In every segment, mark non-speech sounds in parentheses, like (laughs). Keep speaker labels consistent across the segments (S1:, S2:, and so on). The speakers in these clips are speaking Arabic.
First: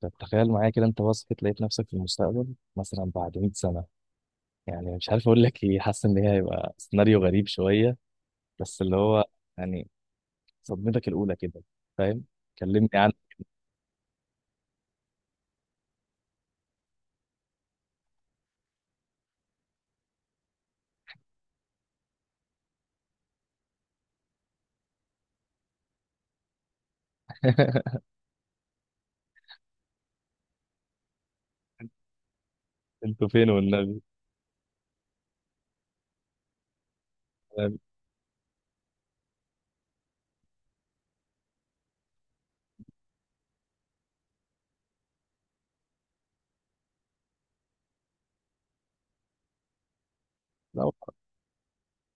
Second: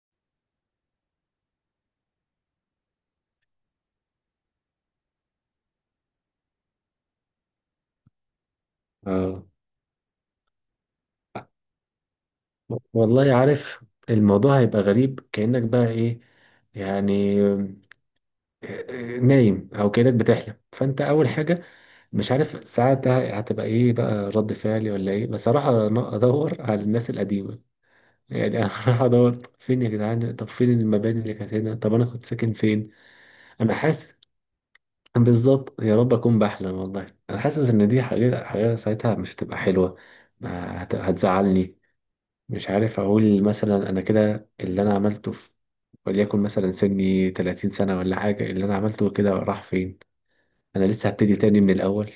S1: طب تخيل معايا كده انت بصحت لقيت نفسك في المستقبل مثلا بعد 100 سنة. مش عارف اقول لك ايه، حاسس ان هي هيبقى سيناريو غريب شوية. بس اللي هو
S2: اه،
S1: يعني صدمتك الأولى كده. فاهم؟ كلمني عن.
S2: والله عارف. الموضوع هيبقى غريب، كأنك بقى ايه يعني، نايم او كأنك بتحلم. فانت اول حاجة مش عارف ساعتها هتبقى ايه بقى رد فعلي ولا ايه، بس هروح ادور على الناس القديمة،
S1: (laughs)
S2: يعني. (laughs) هروح ادور فين يا جدعان؟ طب فين المباني اللي كانت هنا؟ طب انا كنت ساكن فين؟
S1: انتوا فين
S2: انا
S1: والنبي؟
S2: حاسس بالظبط، يا رب اكون بحلم. والله انا حاسس
S1: فاهم؟
S2: ان دي حاجة ساعتها مش هتبقى حلوة. هتزعلني. مش عارف اقول، مثلا انا كده اللي انا عملته في، وليكن مثلا سني 30 سنة ولا حاجة، اللي انا عملته كده راح فين؟ انا
S1: لا.
S2: لسه هبتدي تاني من الاول.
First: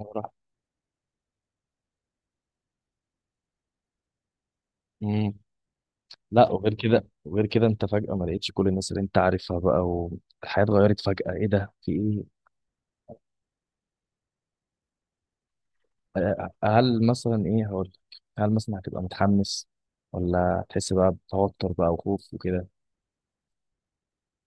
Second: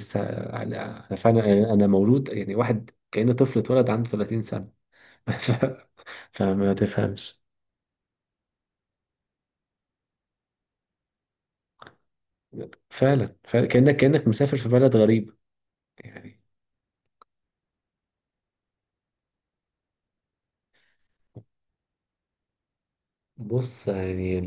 S1: والله راح.
S2: انا فعلا، انا مولود، يعني واحد كأنه طفل اتولد عنده 30 سنة.
S1: مم.
S2: (laughs) ف-
S1: لا، وغير
S2: فما
S1: كده
S2: تفهمش.
S1: وغير كده انت فجأة ما لقيتش كل الناس اللي انت عارفها بقى، والحياة اتغيرت فجأة. ايه ده؟ في ايه؟
S2: فعلا، فعلا كأنك مسافر في بلد غريب، يعني.
S1: هل مثلا، ايه هقول لك، هل مثلا هتبقى متحمس؟ ولا تحس بقى بتوتر بقى وخوف وكده؟
S2: بص، يعني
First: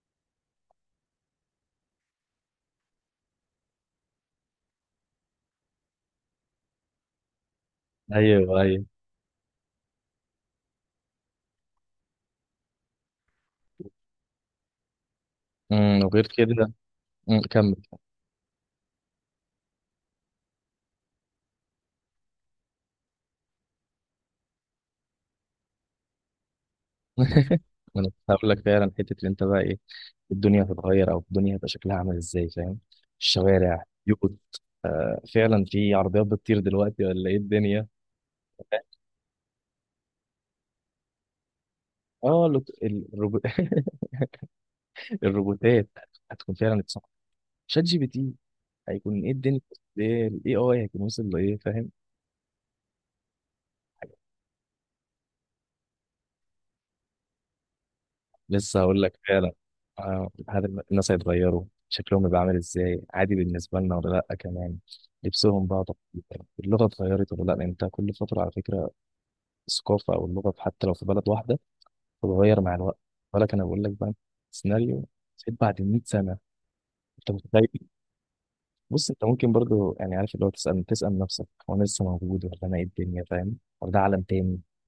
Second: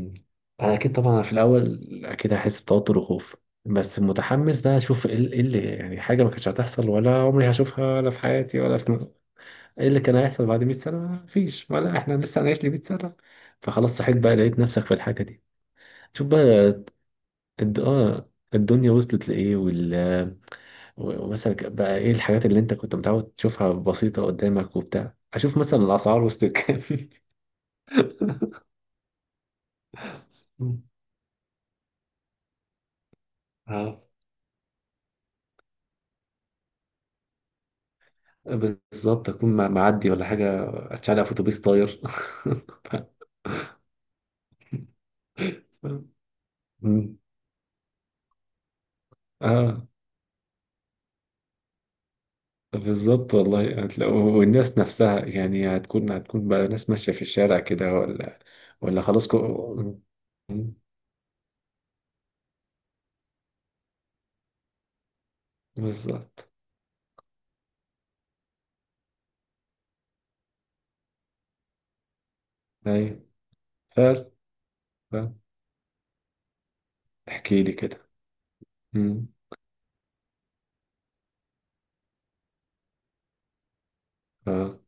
S2: انا اكيد طبعا في الاول اكيد هحس بتوتر وخوف، بس متحمس بقى اشوف ايه إيه اللي، يعني حاجه ما كانتش هتحصل ولا عمري هشوفها ولا في
S1: ايوه
S2: حياتي ولا
S1: ايوه.
S2: في، ايه اللي كان هيحصل بعد 100 سنه؟ مفيش، ولا احنا لسه هنعيش ل 100 سنه؟ فخلاص صحيت بقى، لقيت نفسك في الحاجه دي.
S1: امم، وغير
S2: شوف بقى
S1: كده. امم، كمل.
S2: الدنيا وصلت لايه، ومثلا بقى ايه الحاجات اللي انت كنت متعود تشوفها بسيطه قدامك وبتاع. اشوف مثلا الاسعار وصلت كام.
S1: (laughs) ما انا كنت هقول لك فعلا، حته اللي انت بقى ايه، الدنيا هتتغير؟
S2: (laughs)
S1: او الدنيا هتبقى شكلها عامل ازاي؟ فاهم؟ الشوارع
S2: اه،
S1: يقط. آه، فعلا في عربيات بتطير دلوقتي؟ ولا ايه الدنيا؟
S2: بالظبط اكون معدي ولا حاجه، اتشعلق في اتوبيس طاير.
S1: اه لو- ال- الروبو... (laughs) الروبوتات
S2: (laughs)
S1: هتكون فعلا اتصنعت.
S2: مم.
S1: شات جي بي تي هيكون ايه الدنيا؟
S2: اه
S1: ايه الاي اي هيكون وصل لايه؟ فاهم؟
S2: بالظبط، والله هتلاقوا، والناس نفسها يعني هتكون بقى ناس ماشيه في الشارع كده ولا
S1: لسه هقول
S2: ولا
S1: لك
S2: خلاص
S1: فعلا.
S2: مم.
S1: هل الناس هيتغيروا، شكلهم يبقى عامل ازاي عادي بالنسبه لنا ولا لا؟ كمان لبسهم بقى، طب
S2: بالظبط.
S1: اللغه اتغيرت ولا لا؟ لأن انت كل فتره على فكره، الثقافه او اللغه حتى لو في بلد واحده بتتغير مع الوقت.
S2: ايوه،
S1: بالك انا بقول لك بقى
S2: فعلا.
S1: سيناريو
S2: فعلا.
S1: سيد بعد 100 سنه. انت
S2: احكي لي
S1: متخيل؟
S2: كده.
S1: بص، انت
S2: مم.
S1: ممكن برضو عارف، اللي هو تسال نفسك: هو انا لسه موجود؟ ولا انا ايه الدنيا؟ فاهم؟ ولا ده عالم تاني؟
S2: اه،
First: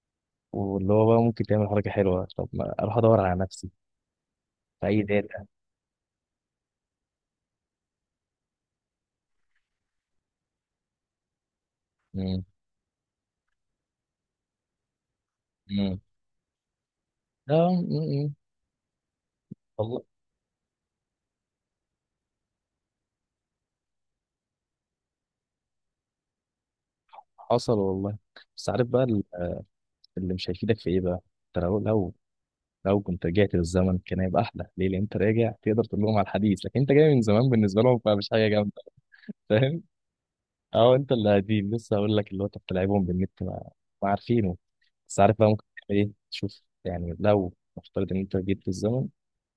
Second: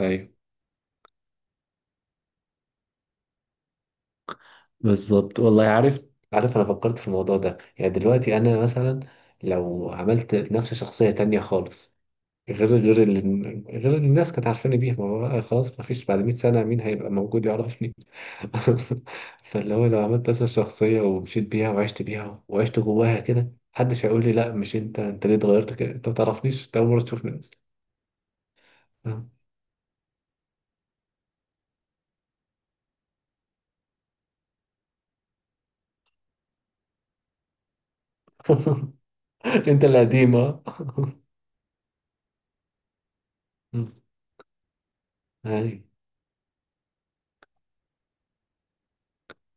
S2: ايوه،
S1: واللي هو بقى ممكن تعمل حركه حلوه، طب ما اروح ادور على نفسي في اي
S2: بالظبط.
S1: داتا؟
S2: والله عارف، انا فكرت في الموضوع ده، يعني دلوقتي انا مثلا لو عملت نفس شخصيه تانية خالص،
S1: مم.
S2: غير غير إن الناس كانت عارفاني بيها. ما هو بقى خلاص، ما فيش، بعد 100 سنة مين هيبقى موجود
S1: لا
S2: يعرفني؟
S1: م- م.
S2: (laughs) فاللي هو لو
S1: والله
S2: عملت مثلا شخصية ومشيت بيها وعشت بيها وعشت جواها كده، محدش هيقول لي لا، مش انت، انت ليه اتغيرت كده؟ انت ما تعرفنيش، انت اول مرة تشوفني اصلا.
S1: حصل والله. بس عارف بقى ال- اللي مش هيفيدك في ايه بقى. انت لو لو كنت رجعت للزمن كان هيبقى احلى، ليه؟ لان انت راجع تقدر تقول لهم على الحديث، لكن انت جاي من زمان بالنسبه لهم، فمش حاجه جامده.
S2: (laughs)
S1: فاهم؟
S2: انت القديم، اه.
S1: اه، انت اللي قديم. لسه هقول لك اللي هو انت بتلعبهم بالنت، ما,
S2: (laughs)
S1: ما عارفينه. بس عارف بقى ممكن
S2: اي،
S1: تعمل ايه؟ تشوف يعني لو نفترض ان انت رجعت للزمن،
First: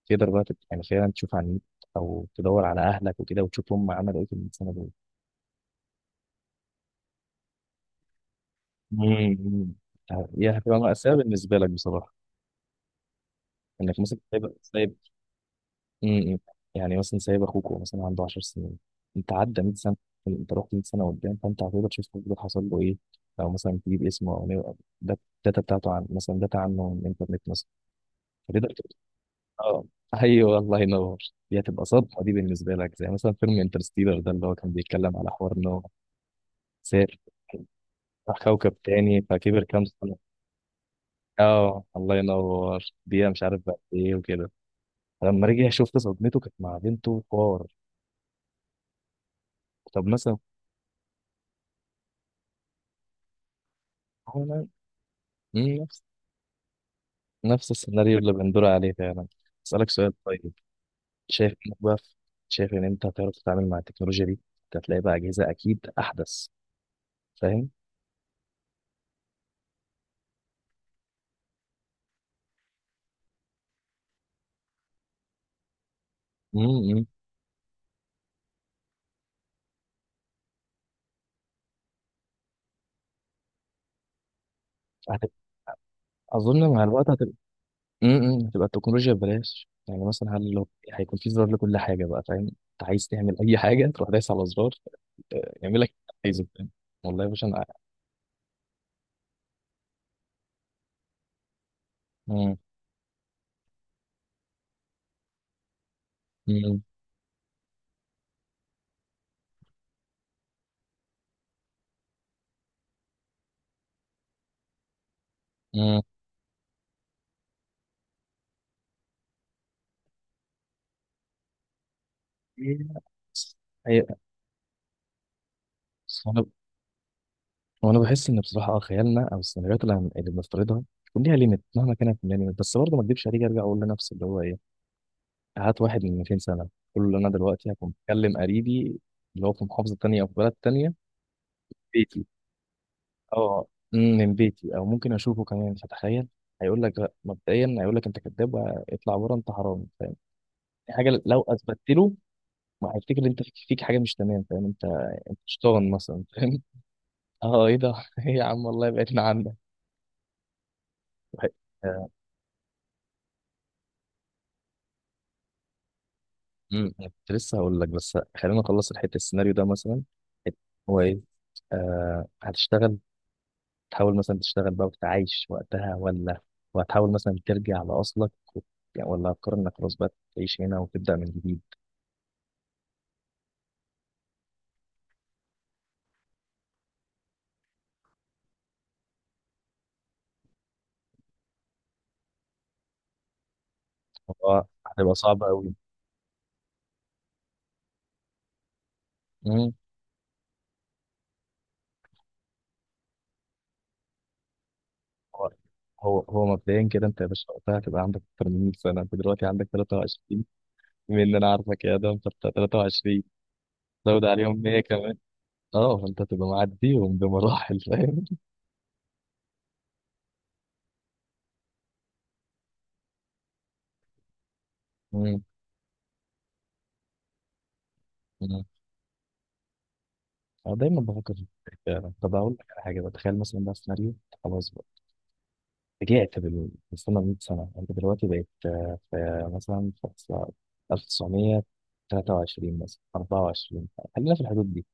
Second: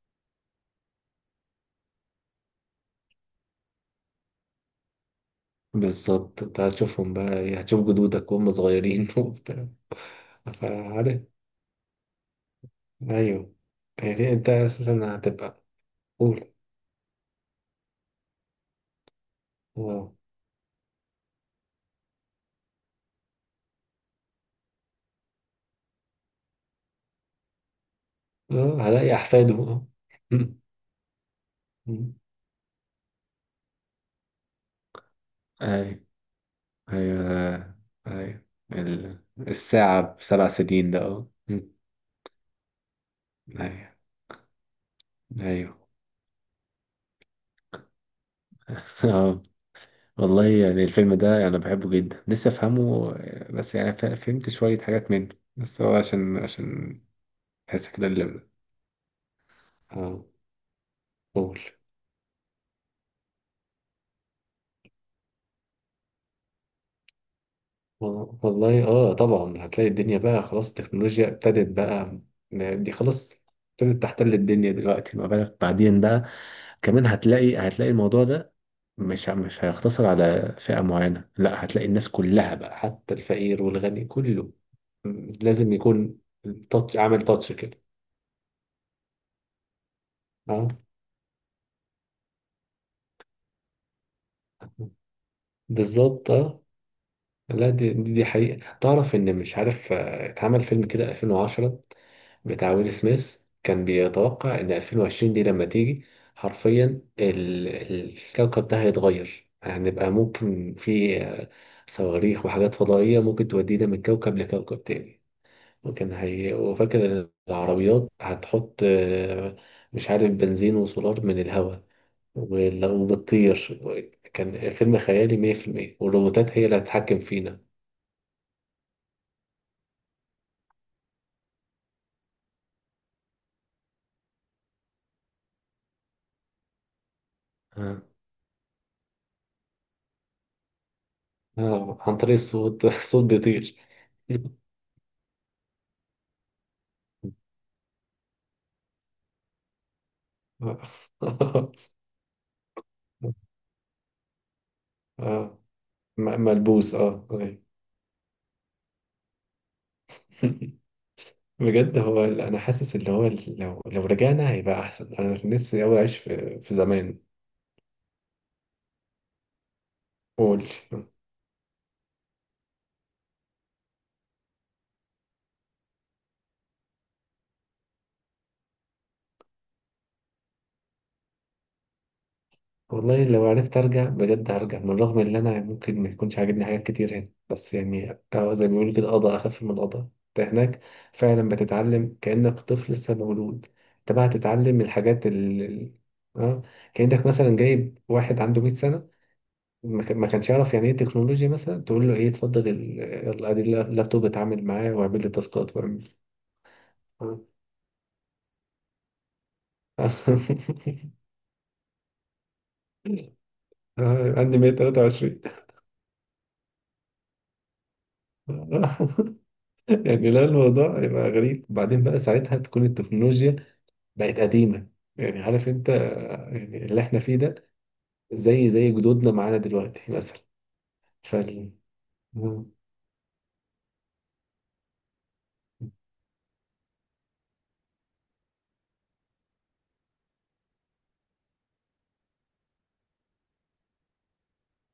S1: يعني فعلا تشوف على النت، او تدور على اهلك وكده وتشوف هم عملوا ايه في السنه دول.
S2: بالظبط. انت هتشوفهم بقى ايه، هتشوف جدودك وهم صغيرين (laughs) وبتاع.
S1: امم. يعني هتبقى مأساة
S2: فعارف،
S1: بالنسبة لك بصراحة،
S2: ايوه،
S1: انك مثلا
S2: يعني انت
S1: سايب
S2: اساسا هتبقى،
S1: م- م. يعني مثلا سايب اخوك وهو مثلا عنده 10 سنين، انت عدى 100 سنه،
S2: قول.
S1: انت رحت 100 سنه قدام، فانت هتقدر تشوف أخوك ده حصل له ايه. لو مثلا تجيب اسمه ده- داتا بتاعته، عن مثلا داتا عنه من الانترنت مثلا، فتقدر
S2: اه،
S1: تقول
S2: هلاقي احفاده،
S1: اه.
S2: اه. (laughs)
S1: ايوه، الله ينور. دي هتبقى
S2: مم.
S1: صدمه، دي بالنسبه لك زي مثلا فيلم انترستيلر ده، اللي هو كان بيتكلم على حوار انه
S2: أيوة،
S1: سافر
S2: أيوة،
S1: راح
S2: أيوة.
S1: كوكب تاني، فكبر كام
S2: الساعة
S1: سنه،
S2: بـ7 سنين ده، أه. (laughs) مم.
S1: اه الله ينور دقيقه مش عارف بقى
S2: أيوة،
S1: ايه وكده. فلما رجع،
S2: أيوة.
S1: شفت صدمته كانت مع بنته حوار.
S2: (laughs) أه،
S1: طب مثلا
S2: والله يعني الفيلم ده أنا بحبه جدا، لسه أفهمه، بس يعني
S1: هو
S2: فهمت
S1: أنا-
S2: شوية حاجات منه
S1: مم،
S2: بس، هو
S1: نفس
S2: عشان تحس كده
S1: السيناريو اللي
S2: اللي،
S1: بندور عليه فعلا. أسألك سؤال
S2: اه،
S1: طيب؟ شايف
S2: قول.
S1: إنك بقى في- شايف إن أنت هتعرف تتعامل مع التكنولوجيا دي؟ أنت هتلاقي بقى أجهزة أكيد أحدث. فاهم؟
S2: والله اه، طبعا هتلاقي الدنيا بقى خلاص، التكنولوجيا ابتدت بقى، دي خلاص ابتدت تحتل الدنيا دلوقتي، ما بالك بعدين بقى.
S1: امم،
S2: كمان هتلاقي الموضوع ده مش هيقتصر على فئة معينة، لا، هتلاقي الناس كلها بقى، حتى الفقير والغني كله
S1: هتبقى
S2: لازم يكون
S1: أظن مع
S2: تاتش،
S1: الوقت
S2: عامل
S1: هتبقى
S2: تاتش كده.
S1: إمم. هتبقى التكنولوجيا ببلاش. يعني مثلا هل لو
S2: اه،
S1: هيكون في زرار لكل حاجة بقى؟ فاهم؟ أنت عايز تعمل أي حاجة تروح دايس على زرار، يعمل لك اللي أنت
S2: بالظبط،
S1: عايزه.
S2: اه.
S1: فاهم؟ والله يا باشا أنا
S2: لا، دي حقيقة. تعرف ان مش عارف، اتعمل فيلم كده 2010
S1: مم،
S2: بتاع ويل سميث، كان بيتوقع إن 2020 دي لما تيجي،
S1: مم،
S2: حرفيا الكوكب ده هيتغير. هنبقى ممكن في، صواريخ وحاجات فضائية ممكن تودينا من كوكب لكوكب تاني.
S1: مم.
S2: وكان هي وفاكر إن العربيات هتحط، مش عارف، بنزين وسولار من الهواء، ولو بتطير.
S1: هي.
S2: كان فيلم خيالي 100%، والروبوتات هي اللي هتتحكم فينا.
S1: وانا بحس ان بصراحه اه خيالنا او السيناريوهات اللي بنفترضها بيكون ليها ليميت مهما كانت من ليميت، بس برضه ما اكدبش عليك ارجع اقول لنفسي اللي هو ايه، هات واحد من 200 سنه قول له انا دلوقتي هكون
S2: آه.
S1: بكلم قريبي اللي هو في محافظه تانية او في بلد تانية،
S2: عن
S1: بيتي،
S2: طريق الصوت. (laughs) الصوت
S1: اه
S2: بيطير.
S1: من بيتي،
S2: (laughs)
S1: او ممكن اشوفه كمان. فتخيل هيقول لك لا، مبدئيا هيقول لك انت كذاب واطلع بره، انت حرامي. فاهم؟ دي
S2: آه.
S1: حاجه لو
S2: (laughs)
S1: اثبتت له، ما هيفتكر ان انت فيك حاجه مش تمام. فاهم انت؟ أنت
S2: اه،
S1: شيطان مثلا. فاهم؟
S2: ملبوس، اه،
S1: (laughs)
S2: أوكي.
S1: اه ايه ده، (laughs) ايه يا عم والله بعدنا
S2: (laughs)
S1: عنك.
S2: بجد، هو انا حاسس اللي هو، لو رجعنا هيبقى احسن. انا نفسي اوي اعيش في
S1: امم، أنا
S2: زمان.
S1: كنت لسه هقول لك، بس خلينا نخلص الحته، السيناريو ده مثلا حتة-
S2: قول.
S1: هو ايه، هتشتغل؟ تحاول مثلا تشتغل بقى وتتعايش وقتها، ولا وهتحاول مثلا ترجع لاصلك و- ولا هتقرر انك خلاص بقى تعيش هنا وتبدا من جديد؟
S2: والله لو عرفت ارجع، بجد هرجع، من رغم ان انا ممكن ما يكونش عاجبني حاجات كتير هنا، بس يعني، زي ما بيقولوا كده، قضاء اخف من القضاء انت هناك. فعلا، بتتعلم كانك طفل لسه مولود. انت بقى
S1: هو
S2: هتتعلم
S1: هتبقى
S2: الحاجات
S1: صعبه
S2: ال
S1: قوي.
S2: اه كانك مثلا جايب واحد عنده 100 سنه،
S1: امم،
S2: ما كانش يعرف يعني ايه تكنولوجيا، مثلا تقول له ايه، اتفضل يلا ادي اللابتوب، اتعامل معاه واعمل لي
S1: هو
S2: تاسكات، واعمل.
S1: هو مبدئيا كده انت يا باشا وقتها هتبقى عندك اكتر من 100 سنه، انت دلوقتي عندك 23،
S2: (laughs)
S1: بما ان انا عارفك يا ادم فانت 23، زود
S2: عندي
S1: عليهم 100 كمان،
S2: 123.
S1: اه فانت هتبقى معديهم بمراحل. فاهم؟
S2: (laughs) يعني لا، الموضوع يبقى غريب. وبعدين بقى ساعتها تكون التكنولوجيا بقت قديمة، يعني عارف انت، يعني اللي احنا فيه ده،
S1: امم،
S2: زي جدودنا معانا دلوقتي مثلا
S1: انا دايما بفكر،
S2: فال
S1: يعني طب اقول لك
S2: مم.
S1: على حاجه بقى، تخيل مثلا ده سيناريو، أنت خلاص بقى رجعت بالسنه 100 سنه، انت دلوقتي بقيت في مثلا في سنة 1923 مثلا 24، خلينا في الحدود دي،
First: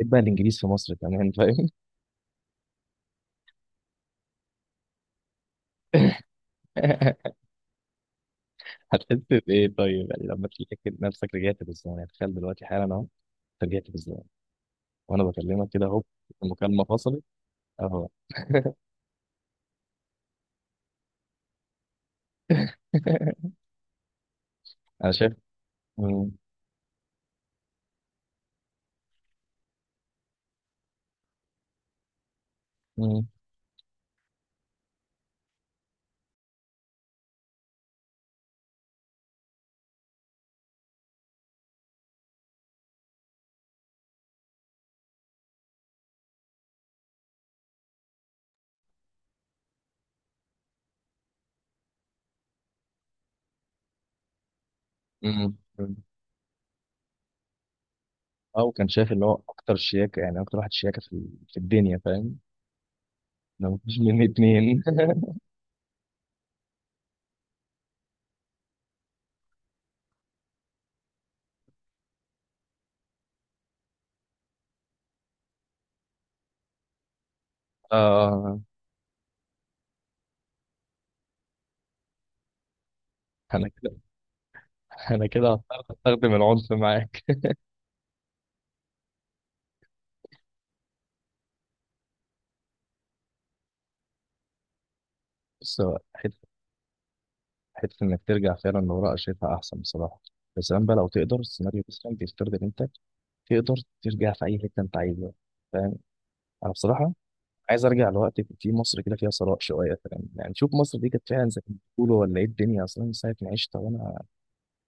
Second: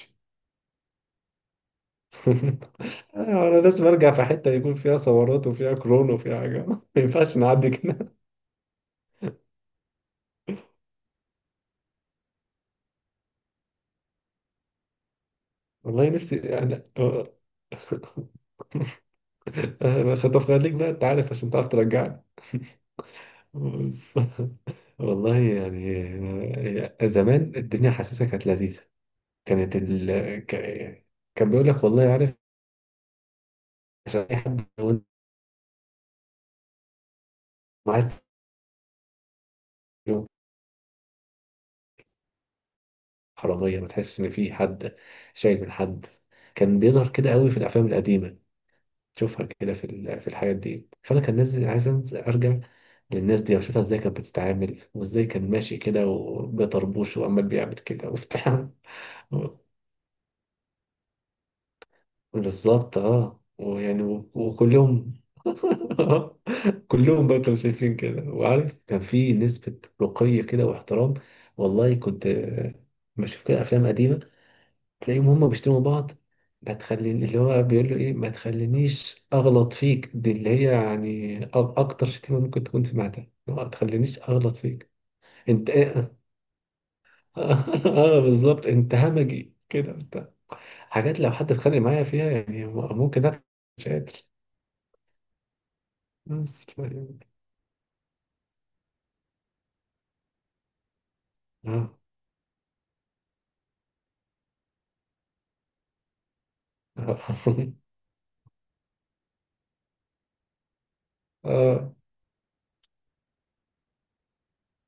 S1: ايه بقى الانجليز في مصر كمان. فاهم؟
S2: (laughs) انا لازم ارجع في حتة يكون فيها ثورات وفيها كورونا وفيها حاجة ما ينفعش،
S1: (laughs)
S2: نعدي.
S1: هتحس بايه طيب؟ يعني لما تلاقي نفسك رجعت بالزمن، يعني تخيل دلوقتي حالا اهو، أنت رجعت بالزمن وانا بكلمك كده اهو،
S2: والله نفسي، يعني
S1: المكالمه فصلت
S2: أنا.
S1: اهو.
S2: (laughs) خطف خليك بقى أنت عارف، عشان تعرف ترجعني
S1: (laughs)
S2: بس. (laughs)
S1: انا شايف.
S2: والله يعني،
S1: مم.
S2: زمان الدنيا حاسسها كانت لذيذة، كانت ك... كان بيقول لك، والله عارف،
S1: مم.
S2: عشان أي حد لو أنت عايز، حرامية، ما تحسش إن في حد شايل من حد. كان بيظهر كده قوي في الأفلام القديمة، تشوفها كده في في الحاجات دي. فانا كان نازل عايز أنزل ارجع للناس دي واشوفها ازاي كانت بتتعامل، وازاي كان ماشي
S1: مم.
S2: كده، وبيطربوش، وعمال بيعمل كده
S1: اه،
S2: وبتاع.
S1: وكان شايف اللي هو اكتر
S2: (laughs)
S1: شياكه، يعني اكتر واحد شياكه في ال- في الدنيا. فاهم؟
S2: بالظبط، اه،
S1: لو مفيش
S2: ويعني
S1: مني اتنين. (laughs)
S2: وكلهم، (laughs) كلهم برضه شايفين كده. وعارف، كان في نسبة رقي كده واحترام. والله كنت، بشوف كده افلام قديمة، تلاقيهم هما بيشتموا بعض، ما تخليني، اللي هو بيقول له ايه، ما
S1: آه،
S2: تخلينيش اغلط فيك. دي اللي هي يعني اكتر شتيمه ممكن تكون سمعتها، اللي هو
S1: انا
S2: ما
S1: كده
S2: تخلينيش اغلط فيك.
S1: انا كده
S2: انت
S1: هضطر
S2: ايه؟ (laughs)
S1: استخدم العنف معاك.
S2: اه، بالظبط، انت همجي كده انت. حاجات لو حد اتخانق معايا فيها يعني ممكن انا مش قادر
S1: بس هو حته
S2: بس ف-
S1: انك ترجع فعلا لورا شايفها احسن بصراحه، بس كمان بقى لو تقدر، السيناريو
S2: اه
S1: مثلا بيفترض ان انت تقدر ترجع في اي حته انت عايزها. فاهم؟ انا بصراحه
S2: اه
S1: عايز ارجع لوقت كان في مصر كده فيها ثراء شويه. فاهم؟ يعني شوف مصر دي كانت فعلا
S2: (laughs)
S1: زي ما
S2: آه.
S1: بيقولوا، ولا ايه الدنيا؟ اصلا من ساعه ما عشت وانا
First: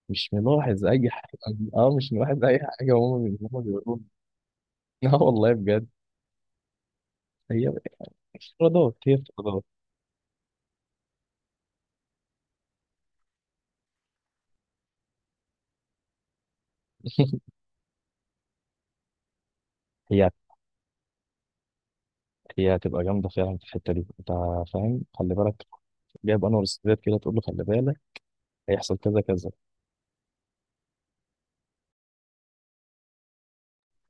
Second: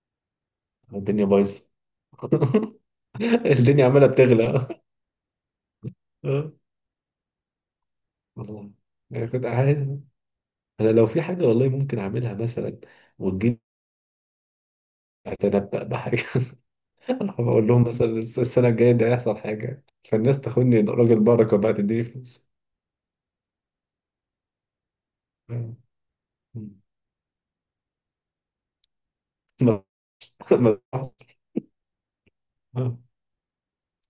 S1: مش ملاحظ اي
S2: الدنيا
S1: حاجه.
S2: بايظه.
S1: اه مش ملاحظ اي
S2: (laughs)
S1: حاجه، هما
S2: الدنيا
S1: بيقولوها.
S2: عماله بتغلى.
S1: اه (laughs) والله بجد.
S2: اه،
S1: هي
S2: والله
S1: افتراضات،
S2: يعني كنت
S1: افتراضات.
S2: عايز، انا لو في حاجه والله ممكن اعملها مثلا، وتجيب، هتنبأ بحاجة. (laughs) أنا
S1: (laughs)
S2: بقول لهم مثلا السنة الجاية دي هيحصل حاجة،
S1: هي
S2: فالناس تاخدني راجل بركة بقى، تديني فلوس.
S1: هي هتبقى جامده فعلا في الحته دي انت. فاهم؟ خلي بالك،
S2: (laughs)
S1: جايب انور السادات كده تقول له خلي بالك هيحصل كذا كذا.
S2: ما ما ما-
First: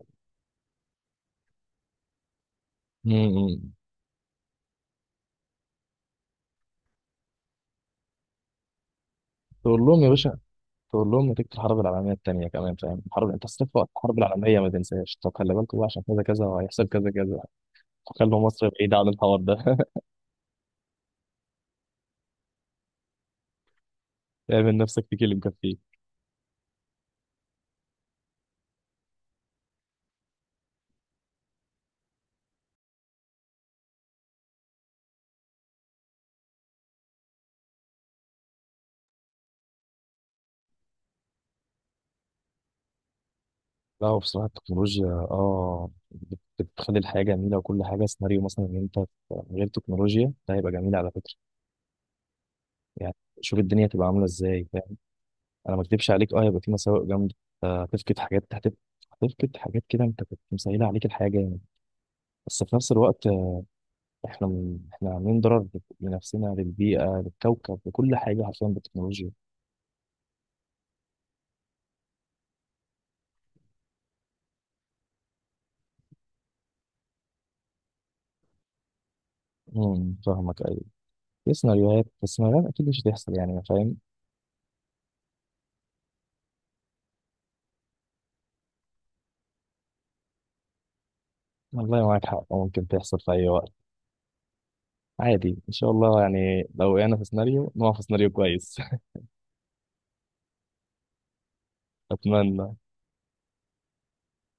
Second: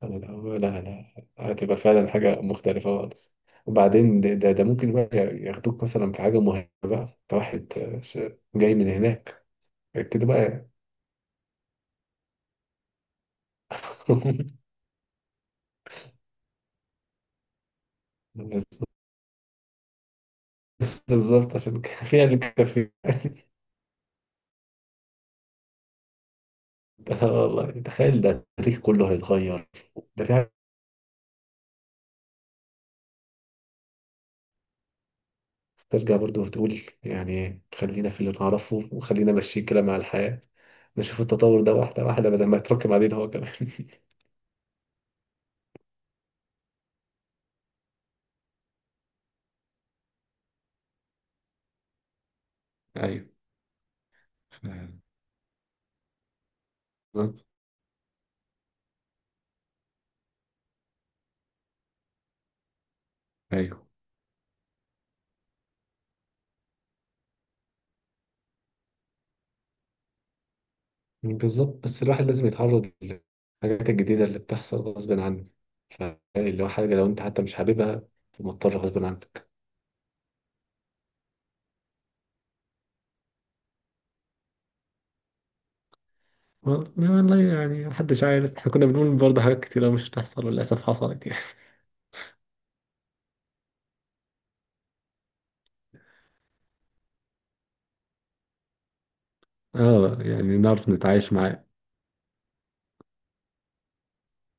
S2: أنا. (laughs) لا، لا، لا، لا، هتبقى فعلا حاجة مختلفة خالص.
S1: امم.
S2: وبعدين ده ممكن بقى ياخدوك مثلا في حاجة مهمة بقى، أنت واحد جاي من هناك،
S1: تقول لهم يا
S2: ابتدي
S1: باشا،
S2: بقى.
S1: تقول لهم نتيجه الحرب العالميه الثانيه كمان. فاهم الحرب؟ انت استفق الحرب العالميه ما
S2: (laughs)
S1: تنساش، طب خلي بالكوا بقى عشان كذا كذا وهيحصل كذا كذا. خلوا مصر بعيده عن الحوار ده. (laughs)
S2: بالظبط، عشان كان فيها اللي كان فيها.
S1: اعمل نفسك تكلم كفيل.
S2: (laughs) آه، والله تخيل، ده التاريخ كله هيتغير. ده في بس ترجع برضه وتقول يعني خلينا في اللي نعرفه، وخلينا ماشيين كده مع الحياة، نشوف التطور ده واحدة واحدة بدل ما يتراكم علينا هو كمان. (laughs)
S1: لا، هو بصراحة التكنولوجيا اه بتخلي الحياة جميلة وكل حاجة. سيناريو مثلا ان انت من غير تكنولوجيا ده هيبقى جميل على فكرة. يعني
S2: ايوه.
S1: شوف الدنيا هتبقى عاملة
S2: ف-
S1: ازاي. فاهم؟ انا ما اكدبش عليك اه هيبقى في مساوئ جامدة،
S2: بالظبط.
S1: هتفقد حاجات هتفقد حاجات كده انت كنت مسهلة عليك الحياة جامد. بس في نفس الوقت
S2: ايوه،
S1: احنا من... احنا عاملين ضرر لنفسنا، للبيئة، للكوكب، لكل حاجة حرفيا بالتكنولوجيا.
S2: بالظبط. بس الواحد لازم يتعرض للحاجات الجديدة اللي بتحصل غصب عنه. فاللي هو، حاجة لو أنت حتى مش حاببها، فمضطر غصب عنك.
S1: امم، فاهمك ايوه. في سيناريوهات، بس سيناريوهات اكيد مش هتحصل. يعني فاهم؟
S2: والله يعني محدش عارف، احنا كنا بنقول برضه حاجات كتيرة مش هتحصل، وللأسف حصلت، يعني.
S1: والله معاك حق ممكن تحصل في اي وقت عادي. ان شاء الله يعني لو وقعنا في سيناريو نقع في سيناريو كويس.
S2: (laughs) اه، يعني نعرف نتعايش مع
S1: (laughs) اتمنى.